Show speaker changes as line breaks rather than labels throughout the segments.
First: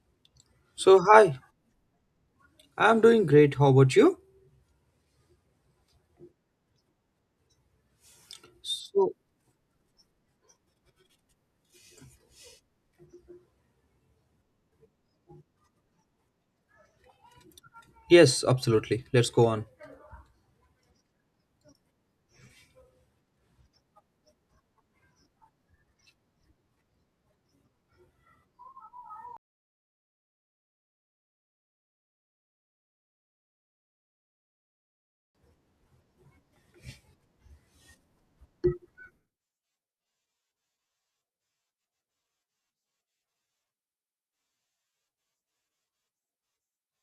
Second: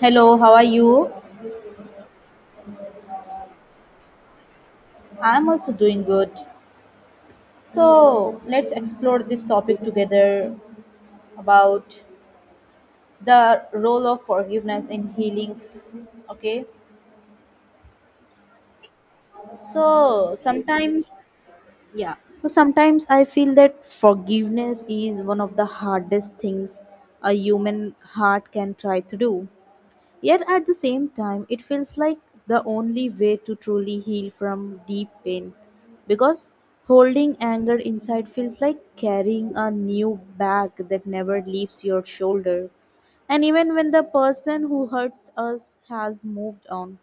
Hello, how are
So,
you?
hi, I'm doing great. How about you?
I'm also doing good. So, let's
So,
explore this topic together about the role of forgiveness in healing. Okay?
yes, absolutely. Let's go on.
So, sometimes, yeah. So, sometimes I feel that forgiveness is one of the hardest things a human heart can try to do. Yet at the same time, it feels like the only way to truly heal from deep pain, because holding anger inside feels like carrying a new bag that never leaves your shoulder. And even when the person who hurts us has moved on,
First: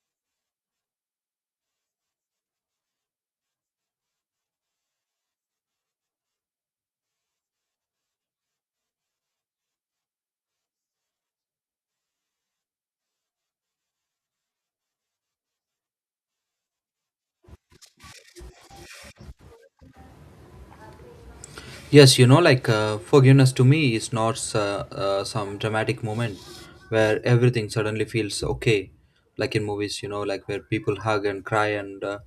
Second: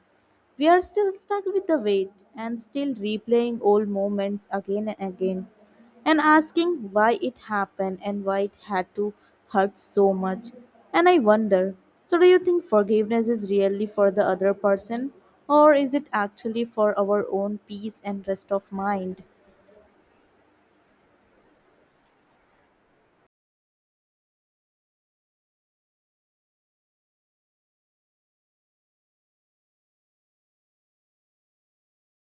we are still stuck with the wait, and still replaying old moments again and again, and asking why it happened and why it had to hurt so much. And I wonder, so, do you think forgiveness is really for the other person, or is it actually for our own peace and rest of mind?
Yes, you know, like forgiveness to me is not some dramatic moment where everything suddenly feels okay, like in movies, you know, like where people hug and cry and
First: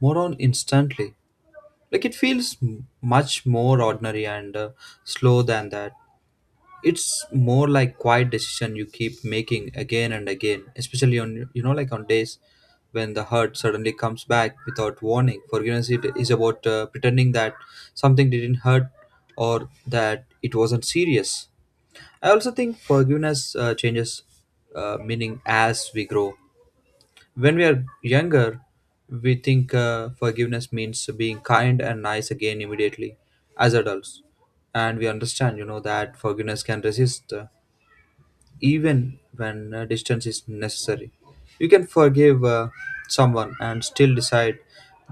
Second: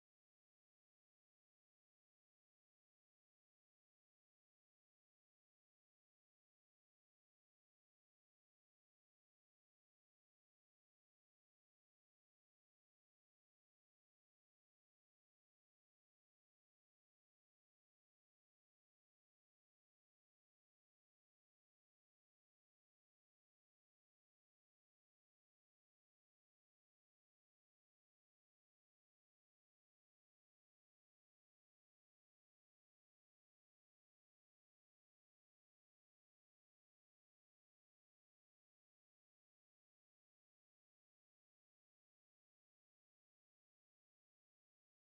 more on instantly. Like it feels much more ordinary and slow than that. It's more like quiet decision you keep making again and again, especially on, you know, like on days when the hurt suddenly comes back without warning. Forgiveness, it is about pretending that something didn't hurt or that it wasn't serious. I also think forgiveness changes meaning as we grow. When we are younger, we think forgiveness means being kind and nice again immediately. As adults, and we understand, you know, that forgiveness can resist even when distance is necessary. You can forgive someone and still decide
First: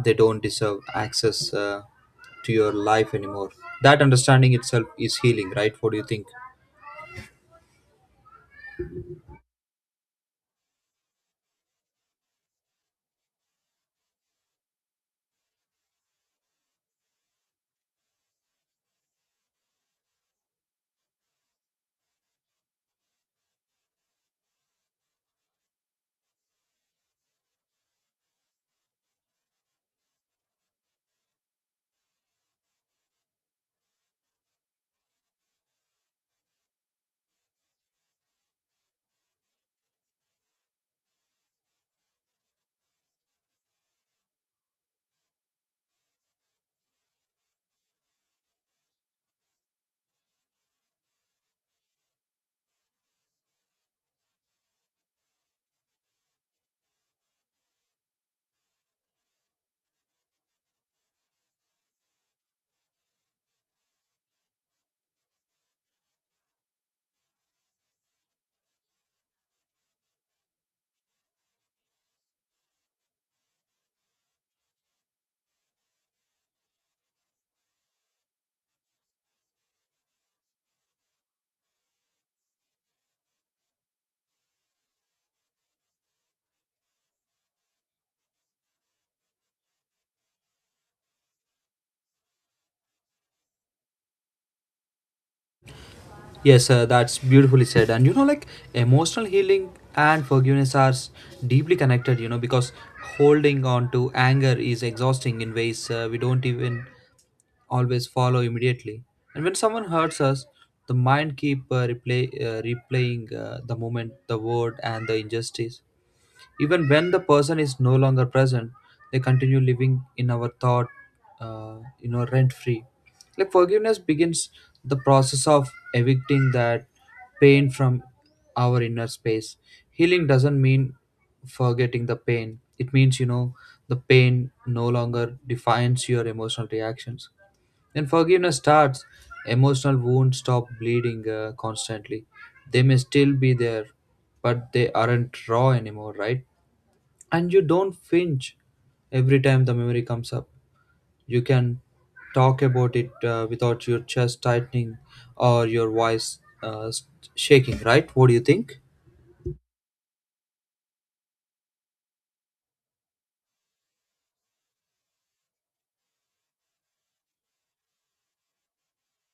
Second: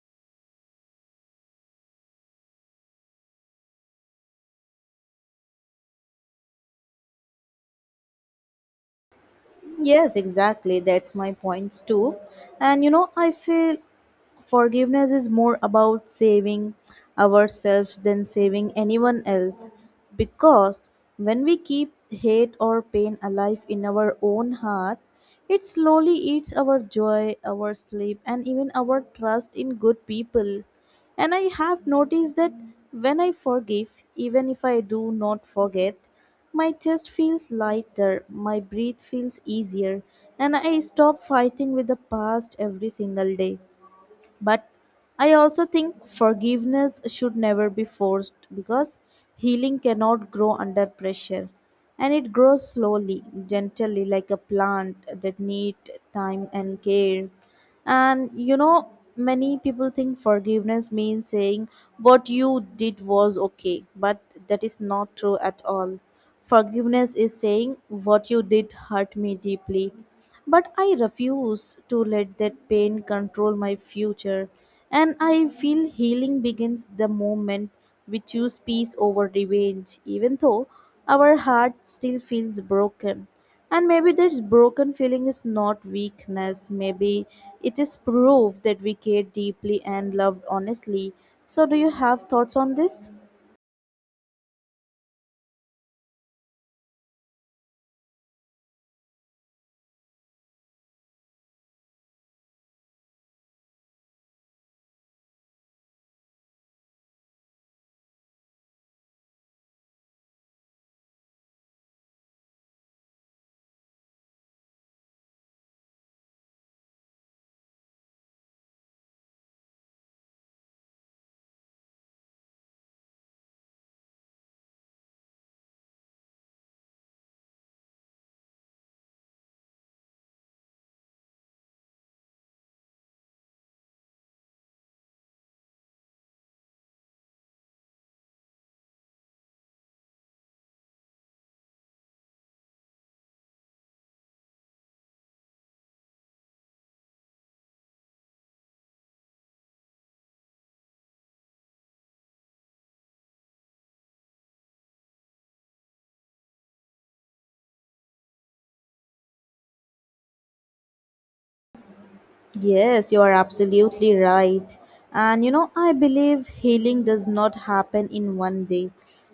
they don't deserve access to your life anymore. That understanding itself is healing, right? What do you think?
Yes, exactly. That's my points too. And you know, I feel forgiveness is more about saving ourselves than saving anyone else. Because when we keep hate or pain alive in our own heart, it slowly eats our joy, our sleep, and even our trust in good people. And I have noticed that when I forgive, even if I do not forget, my chest feels lighter, my breath feels easier, and I stop fighting with the past every single day. But I also think forgiveness should never be forced, because healing cannot grow under pressure, and it grows slowly, gently, like a plant that need time and care. And you know, many people think forgiveness means saying what you did was okay, but that is not true at all. Forgiveness is saying what you did hurt me deeply, but I refuse to let that pain control my future. And I feel healing begins the moment we choose peace over revenge, even though our heart still feels broken. And maybe this broken feeling is not weakness, maybe it is proof that we care deeply and loved honestly. So, do you have thoughts on this?
Yes, that's beautifully said. And you know, like emotional healing and forgiveness are deeply connected, you know, because holding on to anger is exhausting in ways we don't even always follow immediately. And when someone hurts us, the mind keep replaying the moment, the word, and the injustice. Even when the person is no longer present, they continue living in our thought, you know, rent free. Like forgiveness begins the process of evicting that pain from our inner space. Healing doesn't mean forgetting the pain. It means, you know, the pain no longer defines your emotional reactions, then forgiveness starts. Emotional wounds stop bleeding constantly. They may still be there, but they aren't raw anymore, right? And you don't flinch every time the memory comes up. You can talk about it without your chest tightening or your voice shaking, right? What do you think?
Yes, you are absolutely right. And you know, I believe healing does not happen in one day.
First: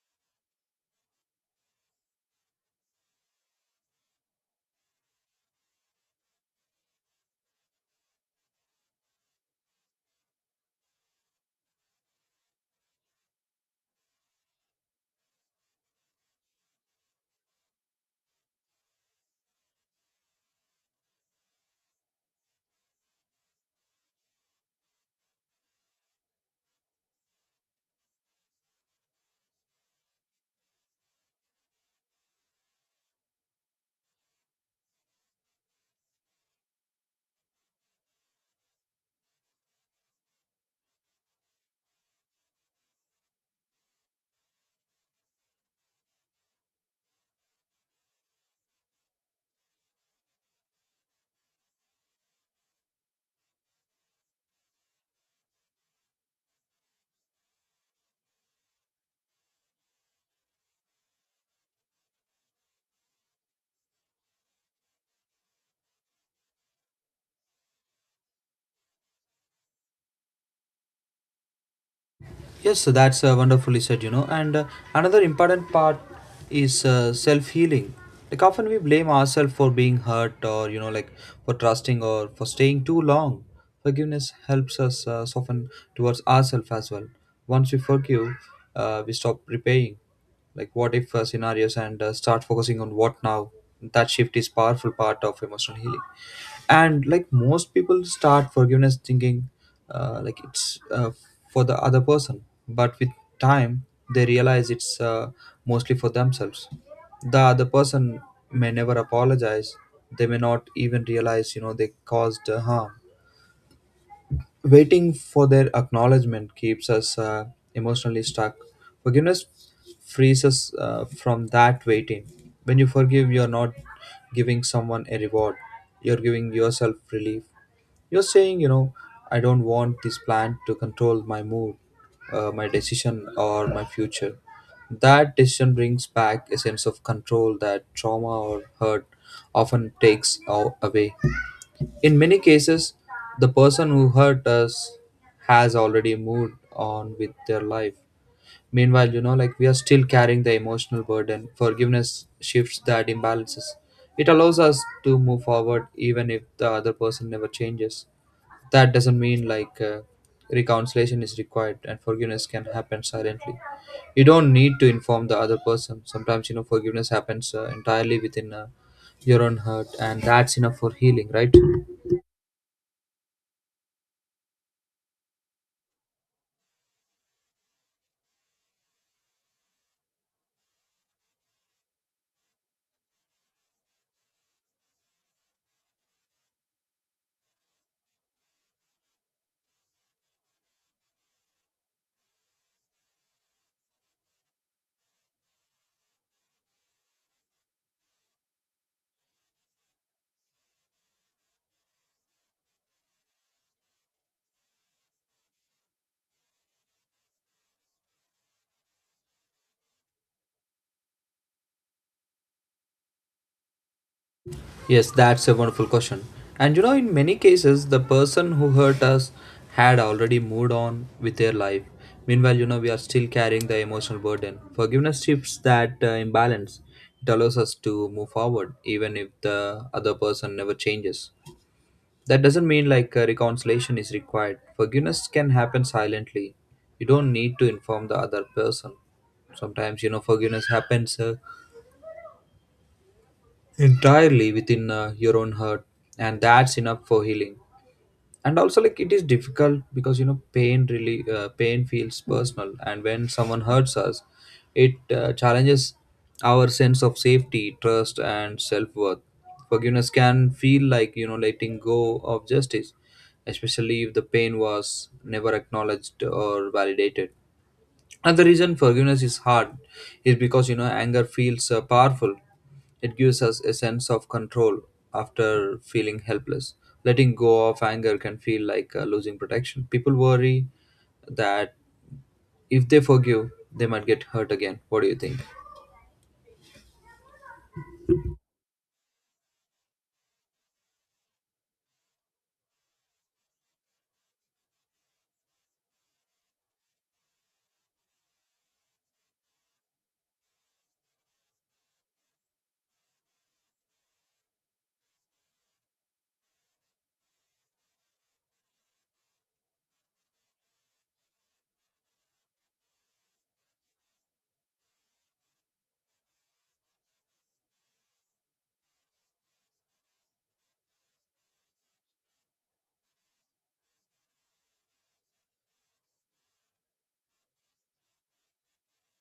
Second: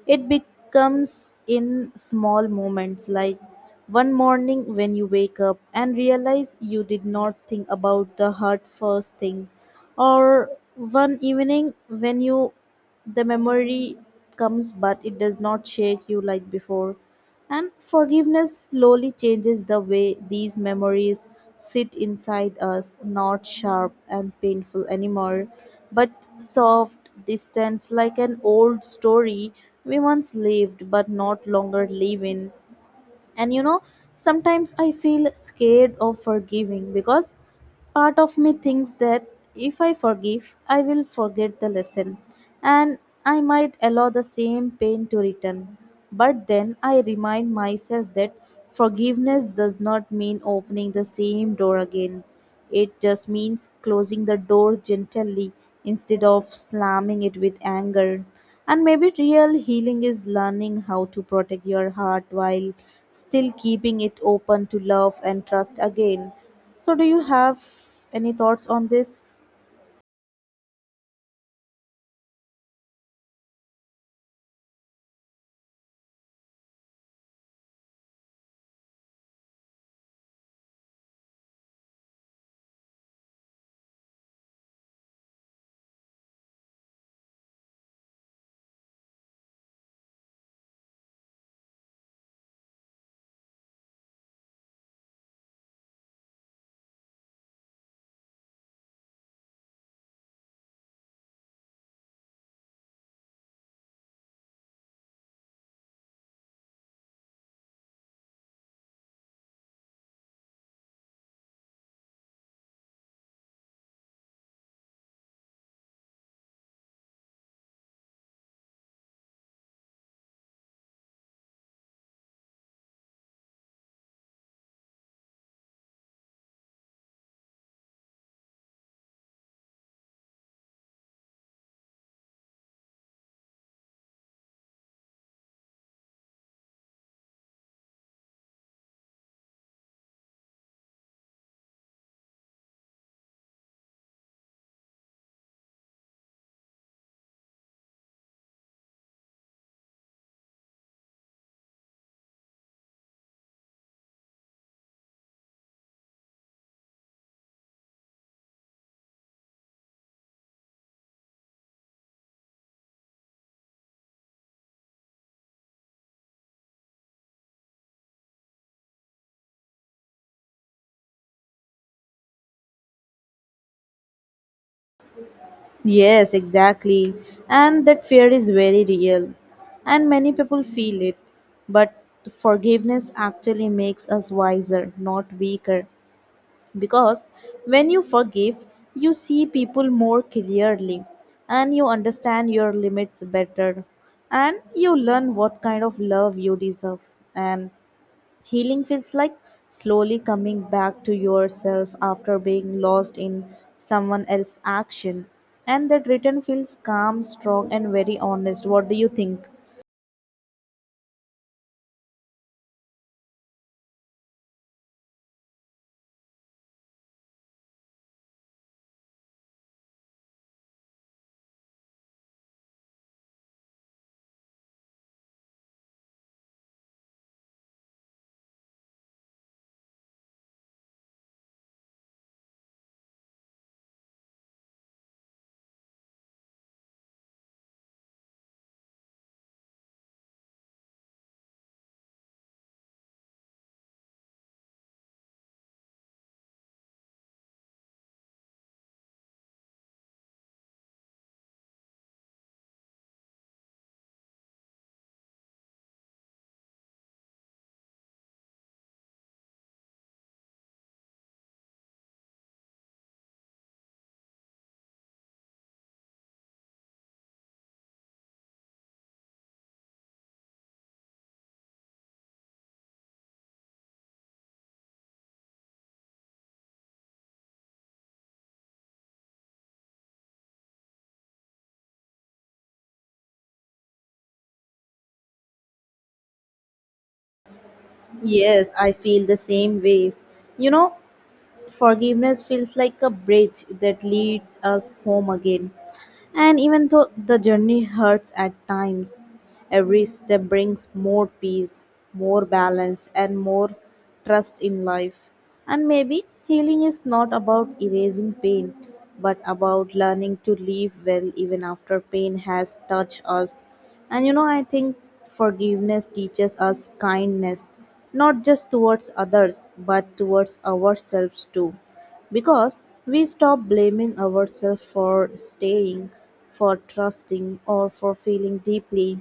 It becomes in small moments, like one morning when you wake up and realize you did not think about the hurt first thing, or one evening when you the memory comes but it does not shake you like before, and forgiveness slowly changes the way these memories sit inside us, not sharp and painful anymore, but soft, distant, like an old story we once lived but not longer live in. And you know, sometimes I feel scared of forgiving because part of me thinks that if I forgive, I will forget the lesson, and I might allow the same pain to return. But then I remind myself that forgiveness does not mean opening the same door again. It just means closing the door gently instead of slamming it with anger. And maybe real healing is learning how to protect your heart while still keeping it open to love and trust again. So, do you have any thoughts on this?
Yes, that's wonderfully said, you know. And another important part is self healing. Like, often we blame ourselves for being hurt or, you know, like for trusting or for staying too long. Forgiveness helps us soften towards ourselves as well. Once we forgive, we stop repaying like what if scenarios and start focusing on what now. That shift is powerful part of emotional healing. And like most people start forgiveness thinking like it's for the other person, but with time they realize it's mostly for themselves. The other person may never apologize. They may not even realize, you know, they caused harm. Waiting for their acknowledgement keeps us emotionally stuck. Forgiveness frees us from that waiting. When you forgive, you're not giving someone a reward, you're giving yourself relief. You're saying, you know, I don't want this plan to control my mood, my decision, or my future. That decision brings back a sense of control that trauma or hurt often takes away. In many cases, the person who hurt us has already moved on with their life. Meanwhile, you know, like we are still carrying the emotional burden. Forgiveness shifts that imbalances. It allows us to move forward even if the other person never changes. That doesn't mean like reconciliation is required and forgiveness can happen silently. You don't need to inform the other person. Sometimes, you know, forgiveness happens entirely within your own heart, and that's enough for healing, right?
Yes, exactly. And that fear is very real. And many people feel it. But forgiveness actually makes us wiser, not weaker, because when you forgive you see people more clearly, and you understand your limits better, and you learn what kind of love you deserve, and healing feels like slowly coming back to yourself after being lost in someone else's action, and that return feels calm, strong, and very honest. What do you think?
Yes, that's a wonderful question. And you know, in many cases, the person who hurt us had already moved on with their life. Meanwhile, you know, we are still carrying the emotional burden. Forgiveness shifts that imbalance. It allows us to move forward, even if the other person never changes. That doesn't mean like reconciliation is required. Forgiveness can happen silently. You don't need to inform the other person. Sometimes, you know, forgiveness happens entirely within your own heart, and that's enough for healing. And also, like it is difficult, because you know pain really pain feels personal, and when someone hurts us, it challenges our sense of safety, trust and self-worth. Forgiveness can feel like, you know, letting go of justice, especially if the pain was never acknowledged or validated. And the reason forgiveness is hard is because, you know, anger feels powerful. It gives us a sense of control after feeling helpless. Letting go of anger can feel like losing protection. People worry that if they forgive, they might get hurt again. What do you think?
Yes, I feel the same way. You know, forgiveness feels like a bridge that leads us home again. And even though the journey hurts at times, every step brings more peace, more balance, and more trust in life. And maybe healing is not about erasing pain, but about learning to live well even after pain has touched us. And you know, I think forgiveness teaches us kindness, not just towards others but towards ourselves too, because we stop blaming ourselves for staying, for trusting or for feeling deeply,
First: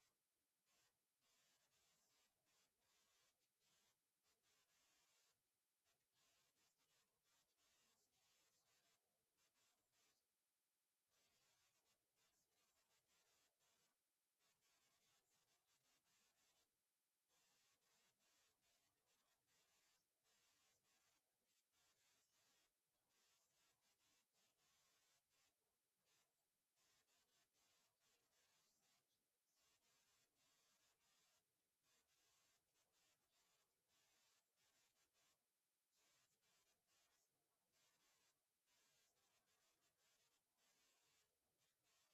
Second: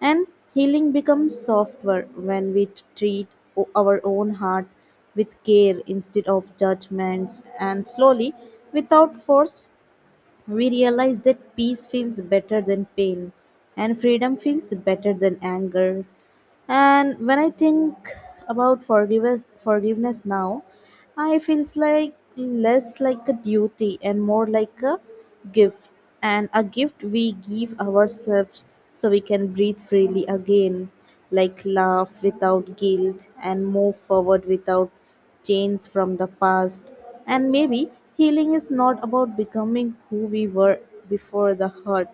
and healing becomes softer when we treat our own heart with care instead of judgments, and slowly, without force, we realize that peace feels better than pain, and freedom feels better than anger. And when I think about forgiveness now, I feels like less like a duty and more like a gift, and a gift we give ourselves so we can breathe freely again, like laugh without guilt and move forward without chains from the past. And maybe healing is not about becoming who we were before the hurt,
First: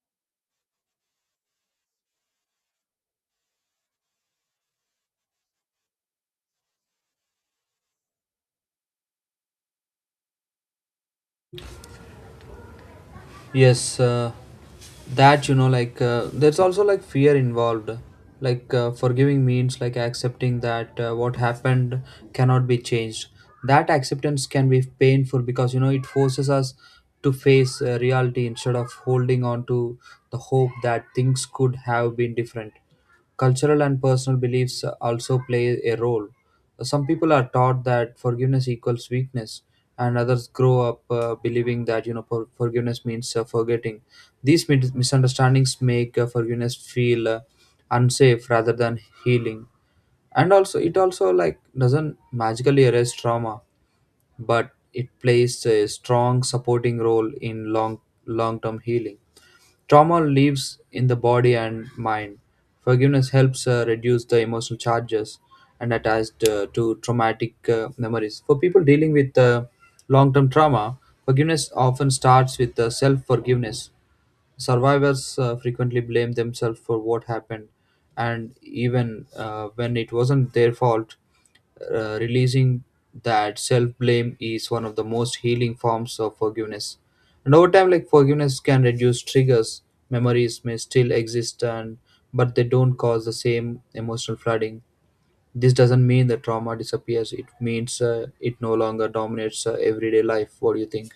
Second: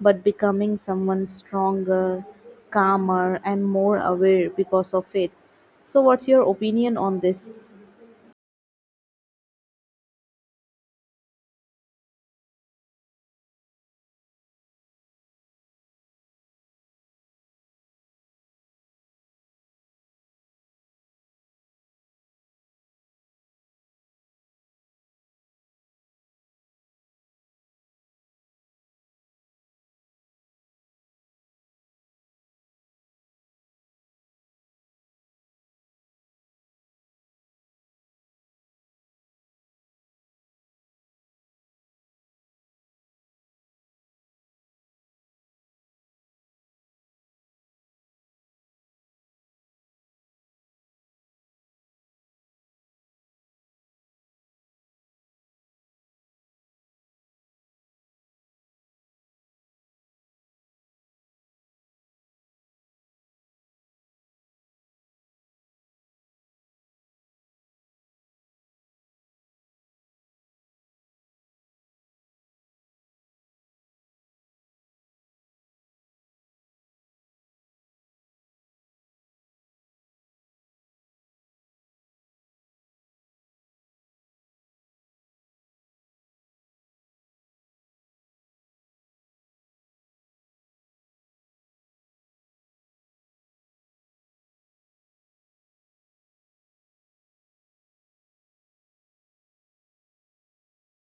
but becoming someone stronger, calmer, and more aware because of it. So, what's your opinion on this?
Yes, that you know, like there's also like fear involved. Like forgiving means like accepting that what happened cannot be changed. That acceptance can be painful, because you know it forces us to face reality instead of holding on to the hope that things could have been different. Cultural and personal beliefs also play a role. Some people are taught that forgiveness equals weakness, and others grow up believing that, you know, forgiveness means forgetting. These misunderstandings make forgiveness feel unsafe rather than healing. And also, it also like doesn't magically erase trauma, but it plays a strong supporting role in long long term healing. Trauma lives in the body and mind. Forgiveness helps reduce the emotional charges and attached to traumatic memories. For people dealing with long term trauma, forgiveness often starts with self forgiveness. Survivors frequently blame themselves for what happened, and even when it wasn't their fault, releasing that self blame is one of the most healing forms of forgiveness. And over time, like forgiveness can reduce triggers, memories may still exist, and but they don't cause the same emotional flooding. This doesn't mean the trauma disappears. It means it no longer dominates everyday life. What do you think?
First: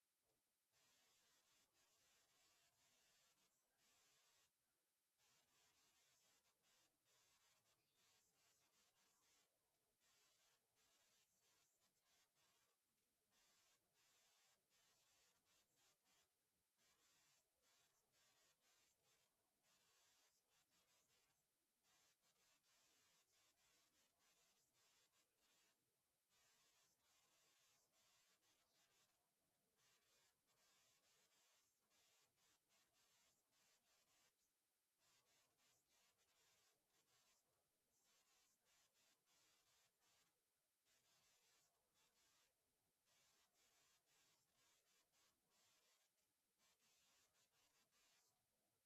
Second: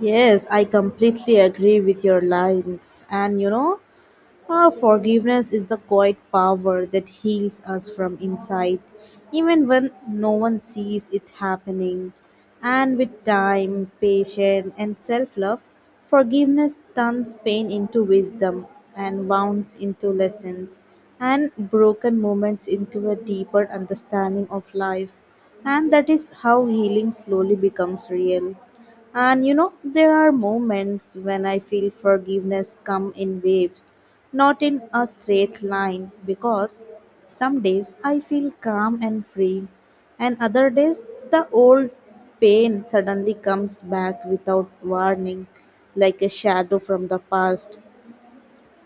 Yes, I completely agree with your lines. And you know, our forgiveness is the quiet power that heals us from inside, even when no one sees it happening. And with time, patience, and self love, forgiveness turns pain into wisdom, and wounds into lessons, and broken moments into a deeper understanding of life. And that is how healing slowly becomes real. And you know, there are moments when I feel forgiveness come in waves, not in a straight line, because some days I feel calm and free, and other days the old pain suddenly comes back without warning, like a shadow from the past.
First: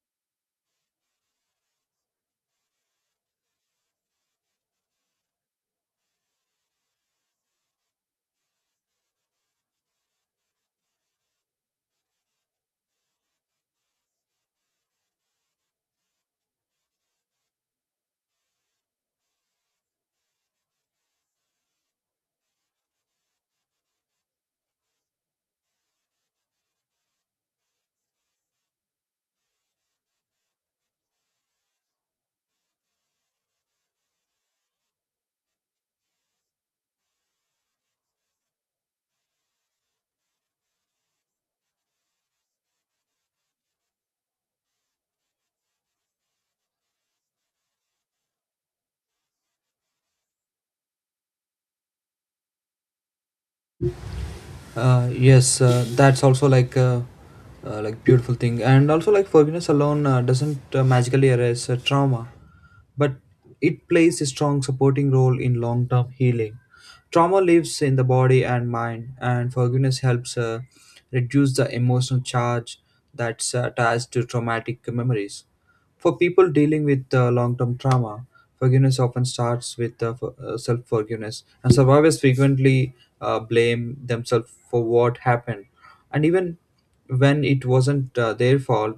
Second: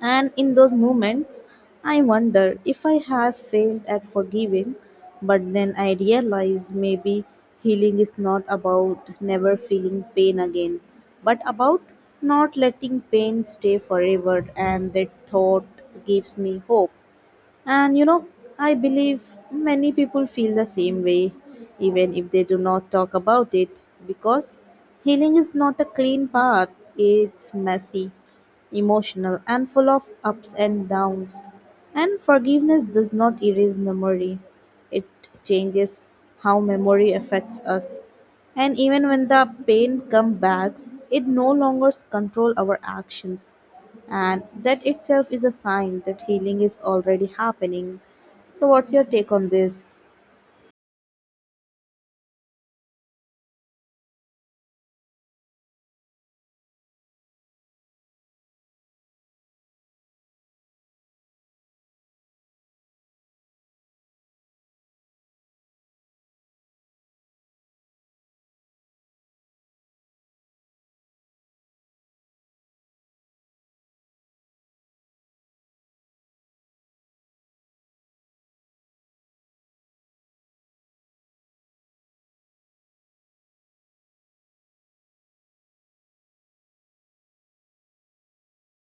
And in those moments, I wonder if I have failed at forgiving, but then I realize maybe healing is not about never feeling pain again, but about not letting pain stay forever, and that thought gives me hope. And you know, I believe many people feel the same way, even if they do not talk about it, because healing is not a clean path, it's messy, emotional, and full of ups and downs. And forgiveness does not erase memory, it changes how memory affects us. And even when the pain comes back, it no longer controls our actions, and that itself is a sign that healing is already happening. So what's your take on this?
Yes, that's also like a like beautiful thing, and also like forgiveness alone doesn't magically erase trauma, but it plays a strong supporting role in long term healing. Trauma lives in the body and mind, and forgiveness helps reduce the emotional charge that's attached to traumatic memories. For people dealing with long term trauma, forgiveness often starts with self forgiveness, and survivors frequently blame themselves for what happened, and even when it wasn't their fault,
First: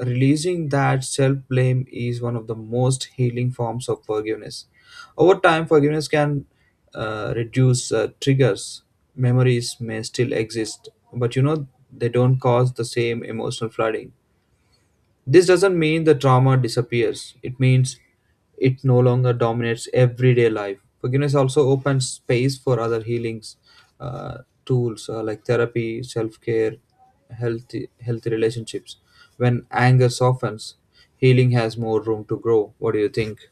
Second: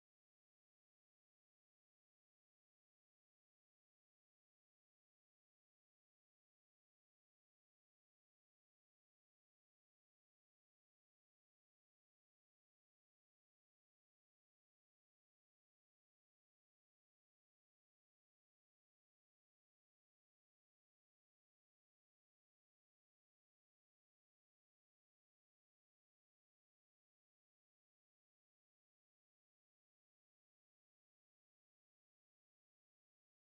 releasing that self-blame is one of the most healing forms of forgiveness. Over time, forgiveness can reduce triggers. Memories may still exist, but you know they don't cause the same emotional flooding. This doesn't mean the trauma disappears, it means it no longer dominates everyday life. Forgiveness also opens space for other healings, uh, tools like therapy, self care, healthy relationships. When anger softens, healing has more room to grow. What do you think?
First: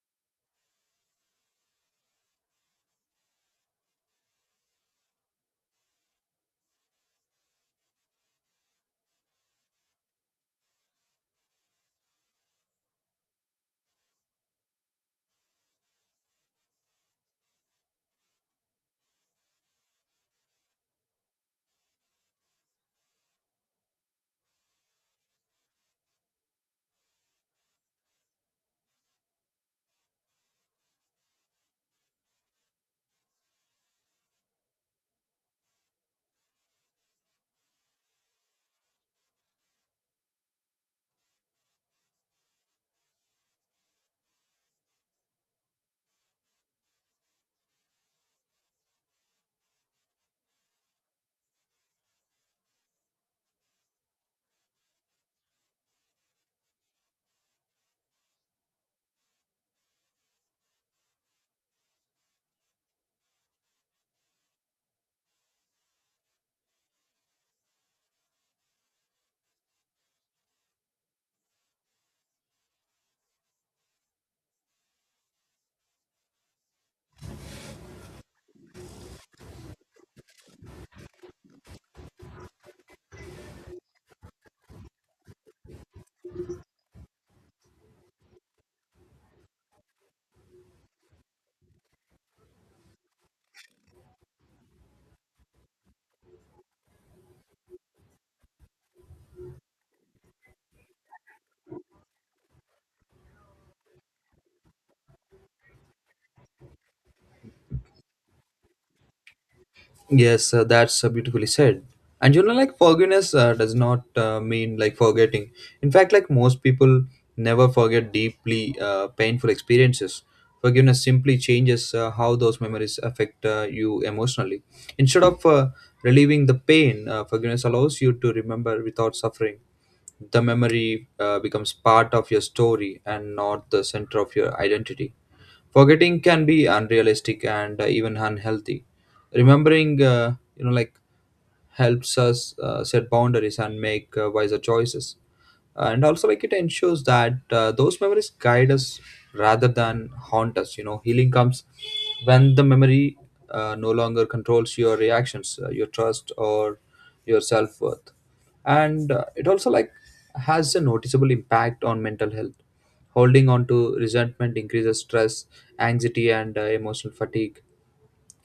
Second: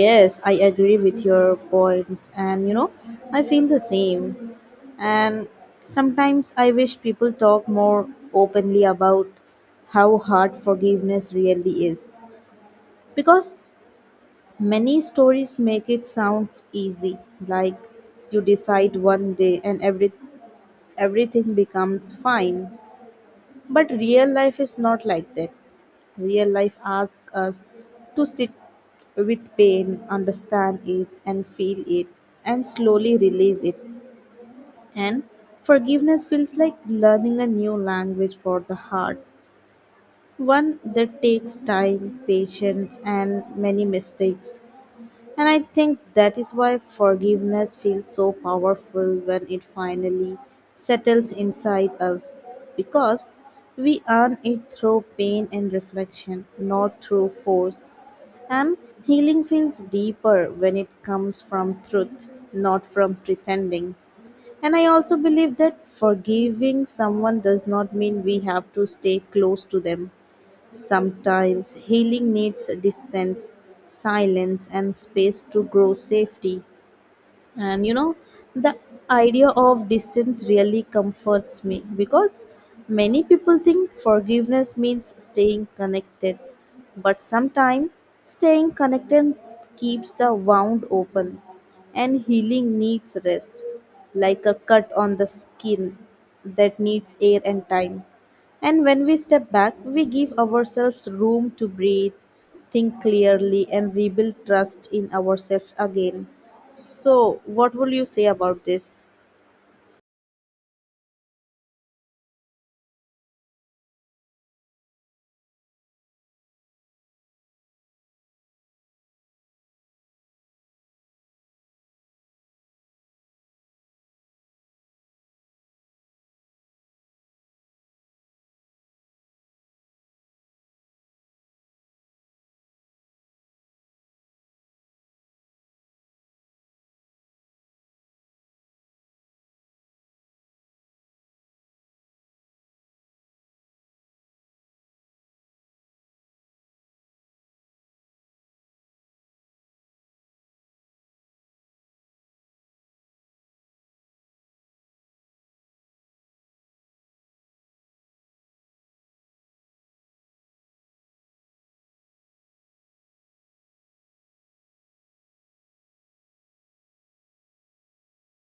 Yes, I agree with your points. And you know, I feel the same, and sometimes I wish people talk more openly about how hard forgiveness really is, because many stories make it sound easy, like you decide one day and everything becomes fine. But real life is not like that. Real life asks us to sit with pain, understand it, and feel it, and slowly release it. And forgiveness feels like learning a new language for the heart, one that takes time, patience, and many mistakes. And I think that is why forgiveness feels so powerful when it finally settles inside us, because we earn it through pain and reflection, not through force. And healing feels deeper when it comes from truth, not from pretending. And I also believe that forgiving someone does not mean we have to stay close to them. Sometimes healing needs distance, silence, and space to grow safety. And you know, the idea of distance really comforts me because many people think forgiveness means staying connected, but sometimes staying connected keeps the wound open, and healing needs rest, like a cut on the skin that needs air and time. And when we step back, we give ourselves room to breathe, think clearly, and rebuild trust in ourselves again. So, what will you say about this?
Yes, that's beautifully said. And you know, like forgiveness does not mean like forgetting. In fact, like most people never forget deeply painful experiences. Forgiveness simply changes how those memories affect you emotionally. Instead of relieving the pain, forgiveness allows you to remember without suffering. The memory becomes part of your story and not the center of your identity. Forgetting can be unrealistic and even unhealthy. Remembering, you know, like helps us set boundaries and make wiser choices, and also like it ensures that those memories guide us rather than haunt us, you know. Healing comes when the memory no longer controls your reactions, your trust or your self-worth. And it also like has a noticeable impact on mental health. Holding on to resentment increases stress, anxiety and emotional fatigue.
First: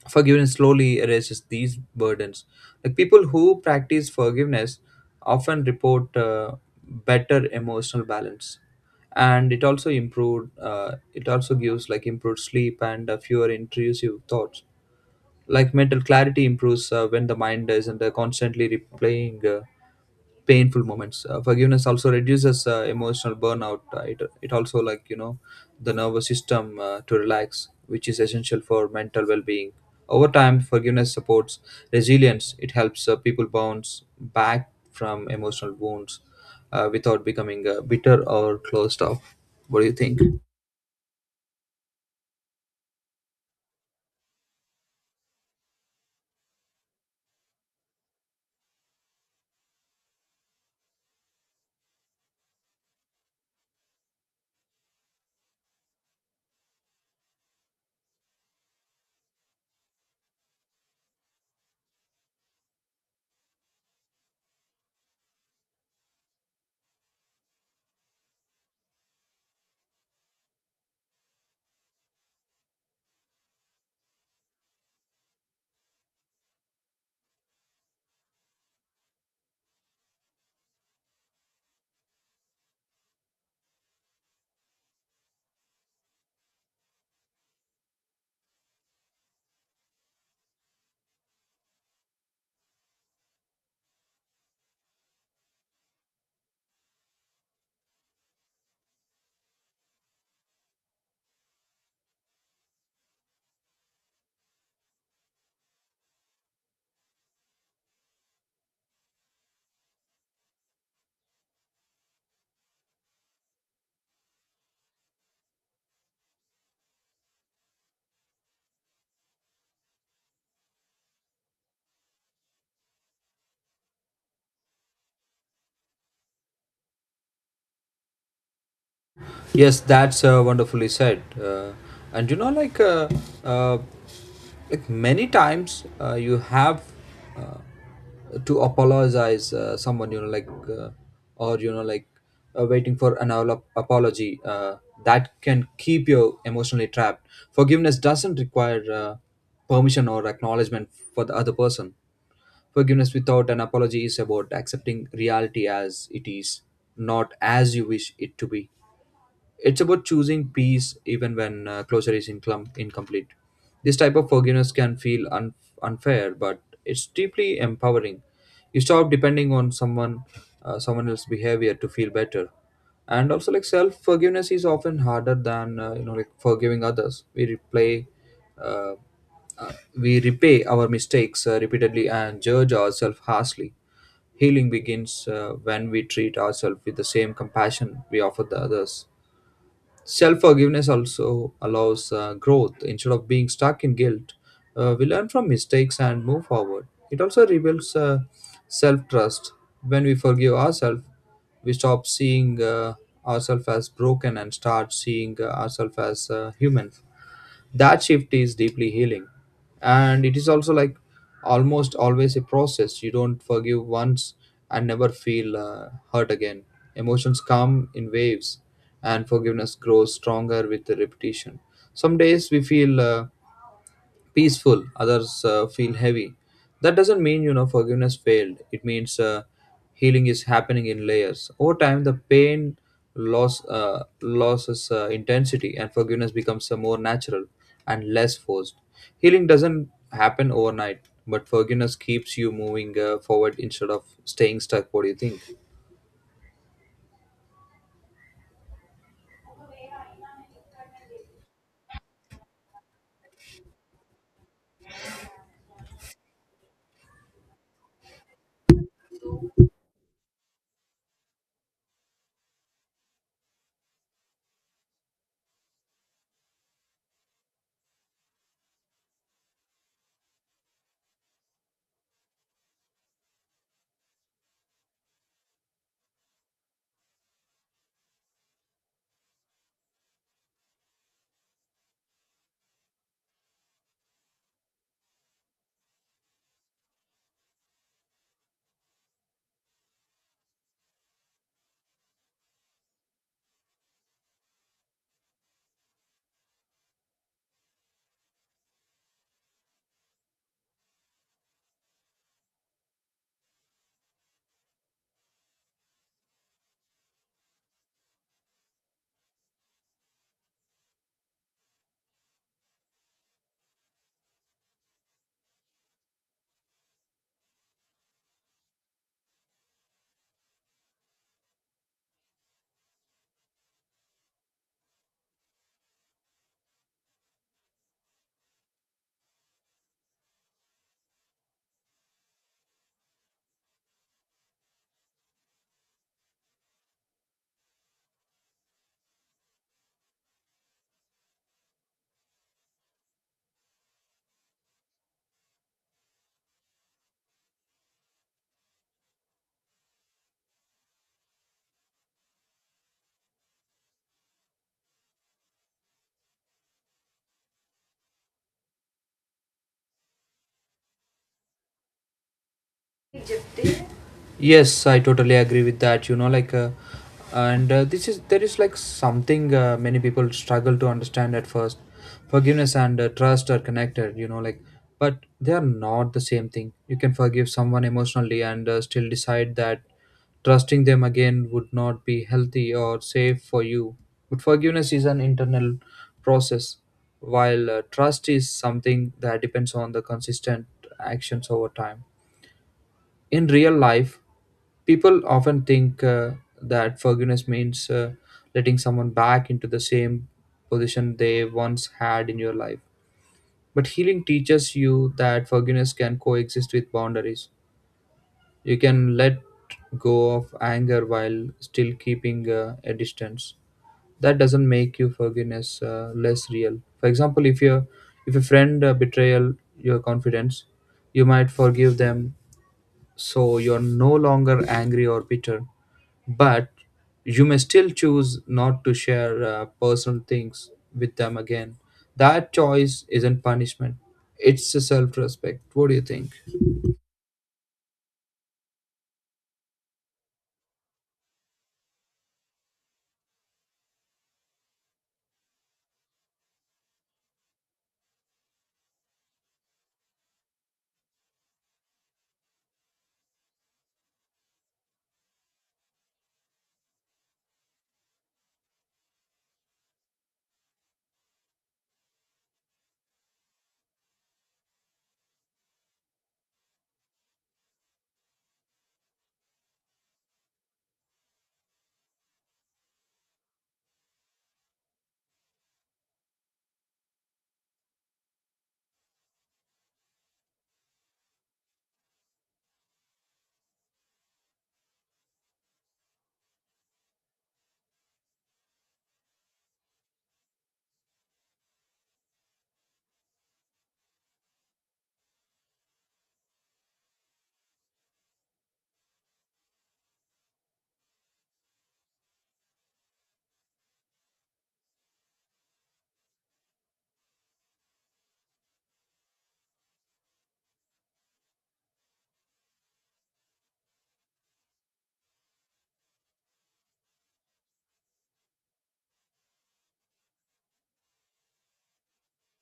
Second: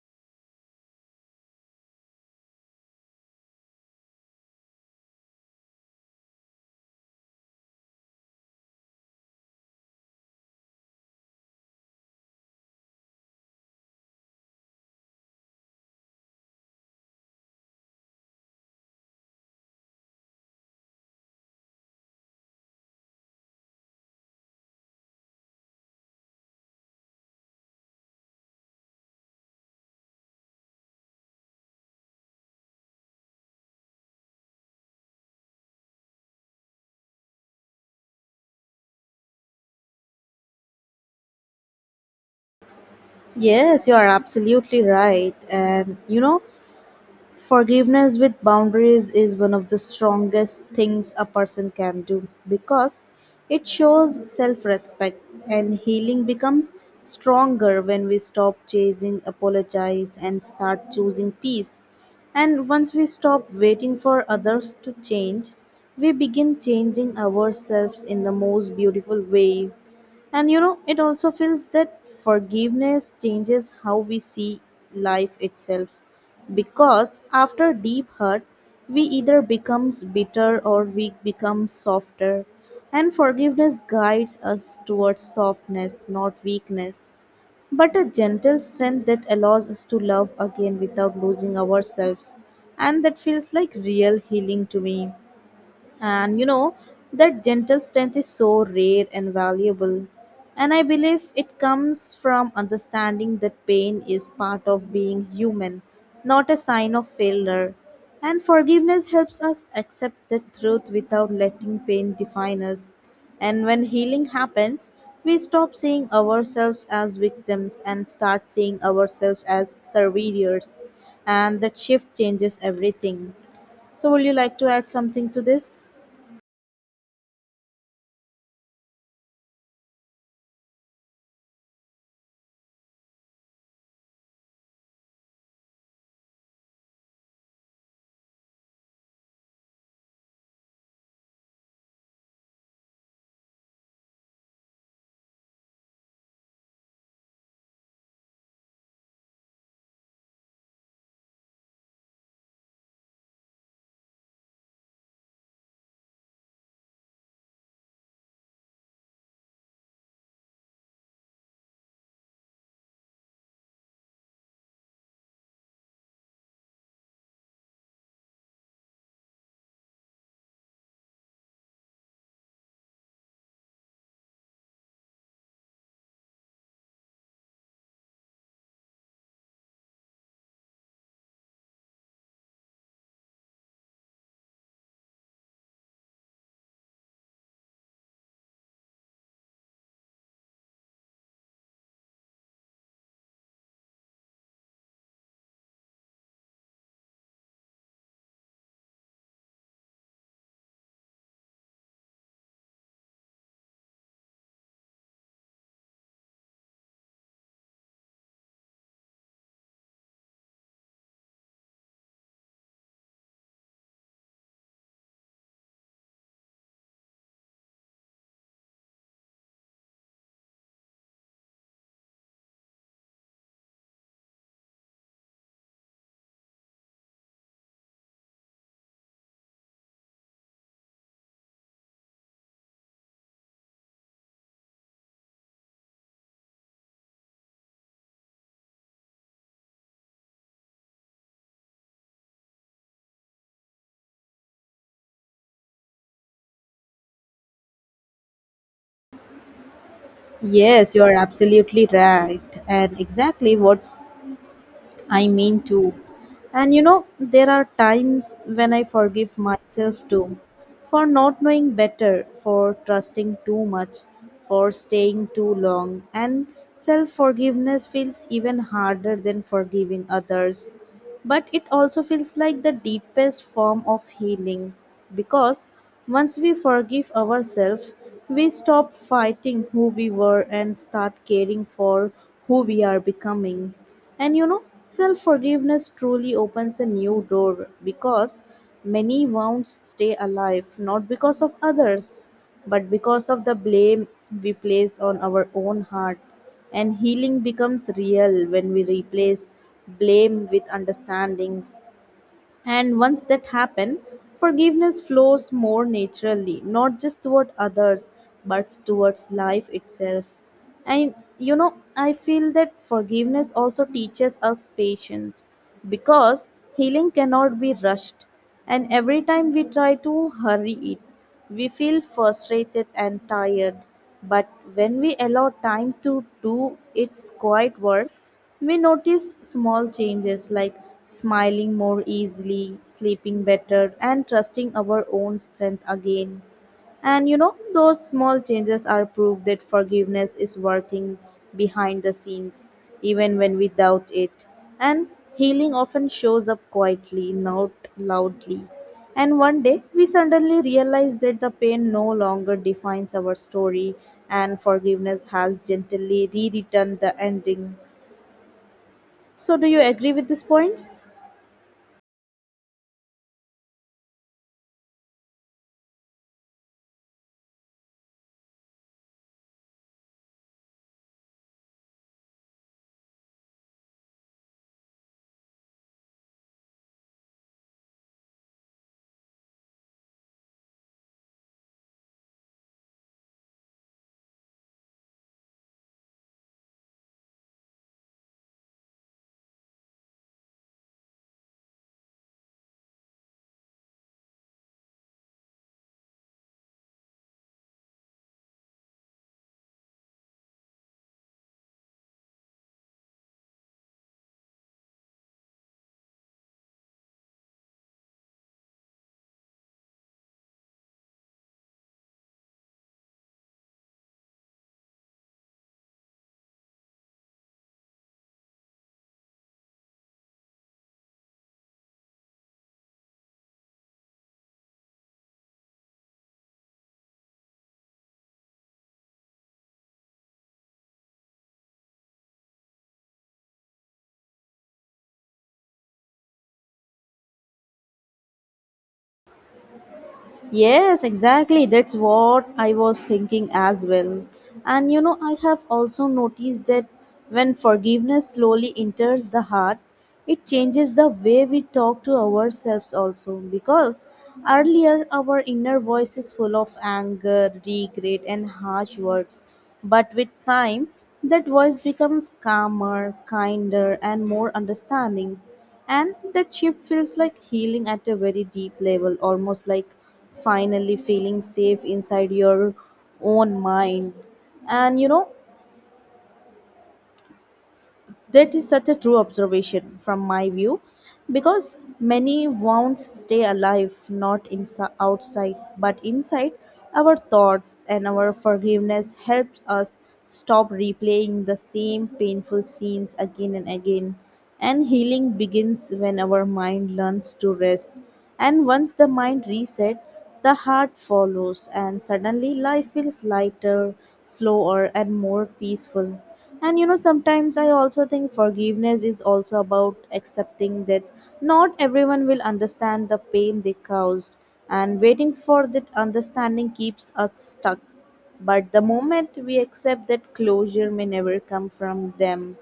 Forgiveness slowly erases these burdens. Like people who practice forgiveness often report better emotional balance, and it also improved. It also gives like improved sleep and fewer intrusive thoughts. Like mental clarity improves when the mind isn't constantly replaying. Painful moments. Forgiveness also reduces emotional burnout. It also like, you know, the nervous system to relax, which is essential for mental well-being. Over time, forgiveness supports resilience. It helps people bounce back from emotional wounds without becoming bitter or closed off. What do you think?
Yes, you are absolutely right. And you know, forgiveness with boundaries is one of the strongest things a person can do, because it shows self respect, and healing becomes stronger when we stop chasing apologize and start choosing peace. And once we stop waiting for others to change, we begin changing ourselves in the most beautiful way. And you know, it also feels that forgiveness changes how we see life itself. Because after deep hurt, we either becomes bitter or we become softer. And forgiveness guides us towards softness, not weakness but a gentle strength that allows us to love again without losing ourselves. And that feels like real healing to me. And you know, that gentle strength is so rare and valuable. And I believe it comes from understanding that pain is part of being human, not a sign of failure. And forgiveness helps us accept the truth without letting pain define us. And when healing happens, we stop seeing ourselves as victims and start seeing ourselves as surveyors. And that shift changes everything. So, would you like to add something to this?
Yes That's wonderfully said. And you know, like uh, like many times, you have uh, to apologize someone, you know, or you know, waiting for an apology. That can keep you emotionally trapped. Forgiveness doesn't require permission or acknowledgement for the other person. Forgiveness without an apology is about accepting reality as it is, not as you wish it to be. It's about choosing peace even when closure is incomplete. This type of forgiveness can feel unfair, but it's deeply empowering. You stop depending on someone else's behavior to feel better. And also, like self forgiveness is often harder than like forgiving others. Uh, uh, we repay our mistakes repeatedly and judge ourselves harshly. Healing begins when we treat ourselves with the same compassion we offer the others. Self forgiveness also allows growth. Instead of being stuck in guilt, we learn from mistakes and move forward. It also rebuilds self trust. When we forgive ourselves, we stop seeing ourselves as broken and start seeing ourselves as human. That shift is deeply healing, and it is also like almost always a process. You don't forgive once and never feel hurt again. Emotions come in waves, and forgiveness grows stronger with the repetition. Some days we feel peaceful, others feel heavy. That doesn't mean forgiveness failed. It means healing is happening in layers. Over time the pain loss loses intensity, and forgiveness becomes more natural and less forced. Healing doesn't happen overnight, but forgiveness keeps you moving forward instead of staying stuck. What do you think?
Yes, you are absolutely right. And exactly what's I mean too. And you know, there are times when I forgive myself too, for not knowing better, for trusting too much, for staying too long. And self forgiveness feels even harder than forgiving others. But it also feels like the deepest form of healing, because once we forgive ourselves, we stop fighting who we were and start caring for who we are becoming. And you know, self forgiveness truly opens a new door because many wounds stay alive not because of others, but because of the blame we place on our own heart. And healing becomes real when we replace blame with understandings, and once that happens, forgiveness flows more naturally, not just toward others, but towards life itself. And you know, I feel that forgiveness also teaches us patience because healing cannot be rushed. And every time we try to hurry it, we feel frustrated and tired. But when we allow time to do its quiet work, we notice small changes like smiling more easily, sleeping better, and trusting our own strength again. And you know, those small changes are proof that forgiveness is working behind the scenes, even when we doubt it. And healing often shows up quietly, not loudly. And one day, we suddenly realize that the pain no longer defines our story, and forgiveness has gently rewritten the ending. So, do you agree with these points?
Rejected. Yes, I totally agree with that. You know, like, and This is there is like something, many people struggle to understand at first. Forgiveness and trust are connected, you know, like, but they are not the same thing. You can forgive someone emotionally and still decide that trusting them again would not be healthy or safe for you. But forgiveness is an internal process, while trust is something that depends on the consistent actions over time. In real life, people often think that forgiveness means letting someone back into the same position they once had in your life. But healing teaches you that forgiveness can coexist with boundaries. You can let go of anger while still keeping a distance. That doesn't make you forgiveness less real. For example, if a friend betrayal your confidence, you might forgive them, so you're no longer angry or bitter, but you may still choose not to share personal things with them again. That choice isn't punishment, it's a self respect. What do you think?
Yes, exactly. That's what I was thinking as well. And you know, I have also noticed that when forgiveness slowly enters the heart, it changes the way we talk to ourselves also. Because earlier our inner voice is full of anger, regret, and harsh words. But with time, that voice becomes calmer, kinder, and more understanding. And that shift feels like healing at a very deep level, almost like finally feeling safe inside your own mind. And you know, that is such a true observation from my view, because many won't stay alive not inside outside but inside our thoughts, and our forgiveness helps us stop replaying the same painful scenes again and again, and healing begins when our mind learns to rest. And once the mind resets, the heart follows, and suddenly life feels lighter, slower, and more peaceful. And you know, sometimes I also think forgiveness is also about accepting that not everyone will understand the pain they caused, and waiting for that understanding keeps us stuck, but the moment we accept that closure may never come from them,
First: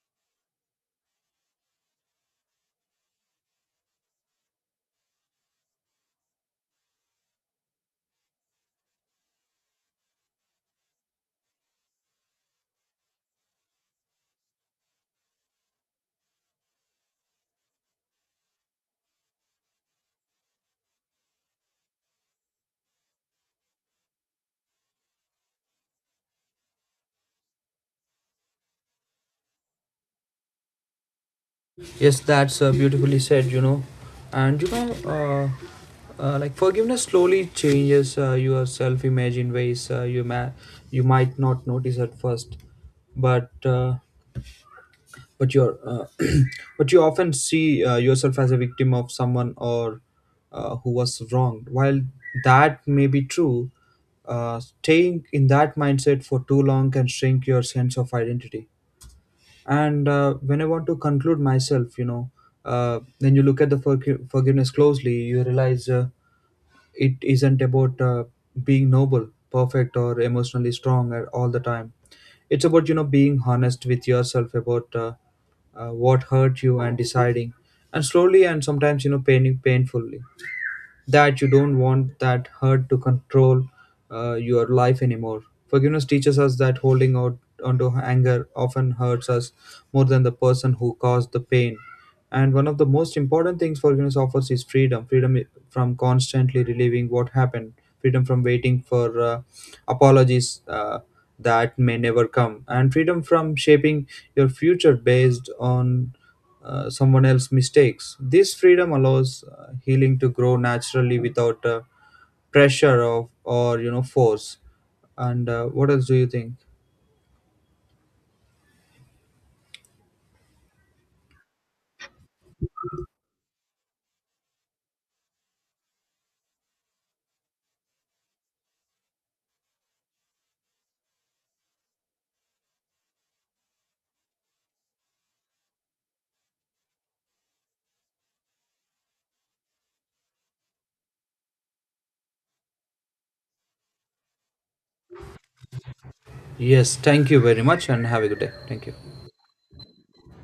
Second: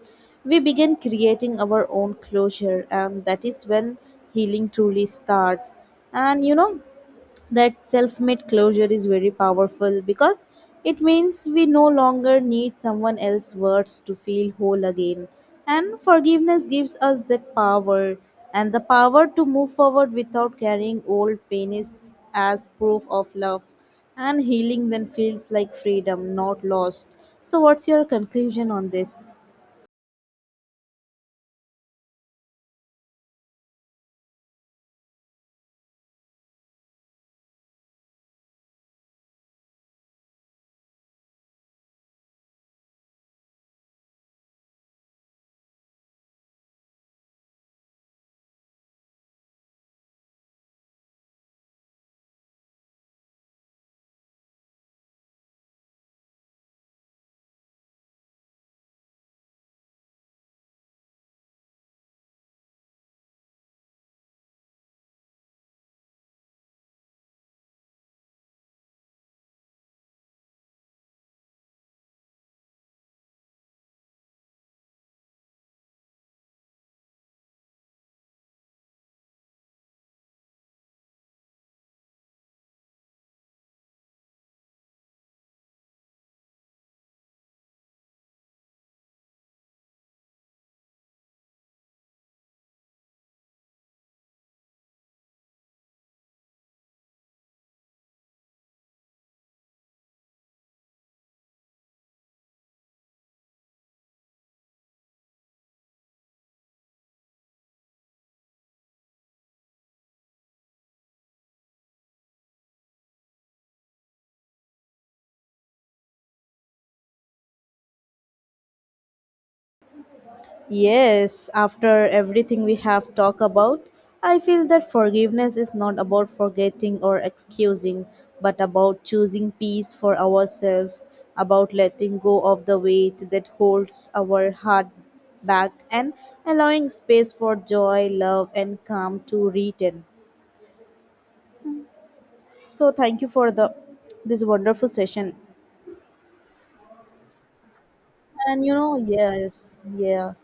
we begin creating our own closure, and that is when healing truly starts. And you know, that self-made closure is very powerful because it means we no longer need someone else's words to feel whole again, and forgiveness gives us that power, and the power to move forward without carrying old pain is as proof of love, and healing then feels like freedom not lost. So what's your conclusion on this?
Yes, that's beautifully said, you know. And you know, like forgiveness slowly changes your self image in ways you, you might not notice at first. But uh, but you're but you often see yourself as a victim of someone, or who was wronged. While that may be true, staying in that mindset for too long can shrink your sense of identity. And when I want to conclude myself, you know, when you look at the forgiveness closely, you realize it isn't about being noble, perfect, or emotionally strong at all the time. It's about, you know, being honest with yourself about what hurt you, and deciding, and slowly, and sometimes, you know, paining painfully, that you don't want that hurt to control your life anymore. Forgiveness teaches us that holding out onto anger often hurts us more than the person who caused the pain. And one of the most important things forgiveness offers is freedom, from constantly reliving what happened, freedom from waiting for apologies that may never come, and freedom from shaping your future based on someone else's mistakes. This freedom allows healing to grow naturally without pressure of, or force. And what else do you think?
Yes, after everything we have talked about, I feel that forgiveness is not about forgetting or excusing, but about choosing peace for ourselves, about letting go of the weight that holds our heart back, and allowing space for joy, love, and calm to return. So, thank you for the this wonderful session.
Yes, thank you very much, and have a good day.
And you
Thank you.
know, yes, yeah.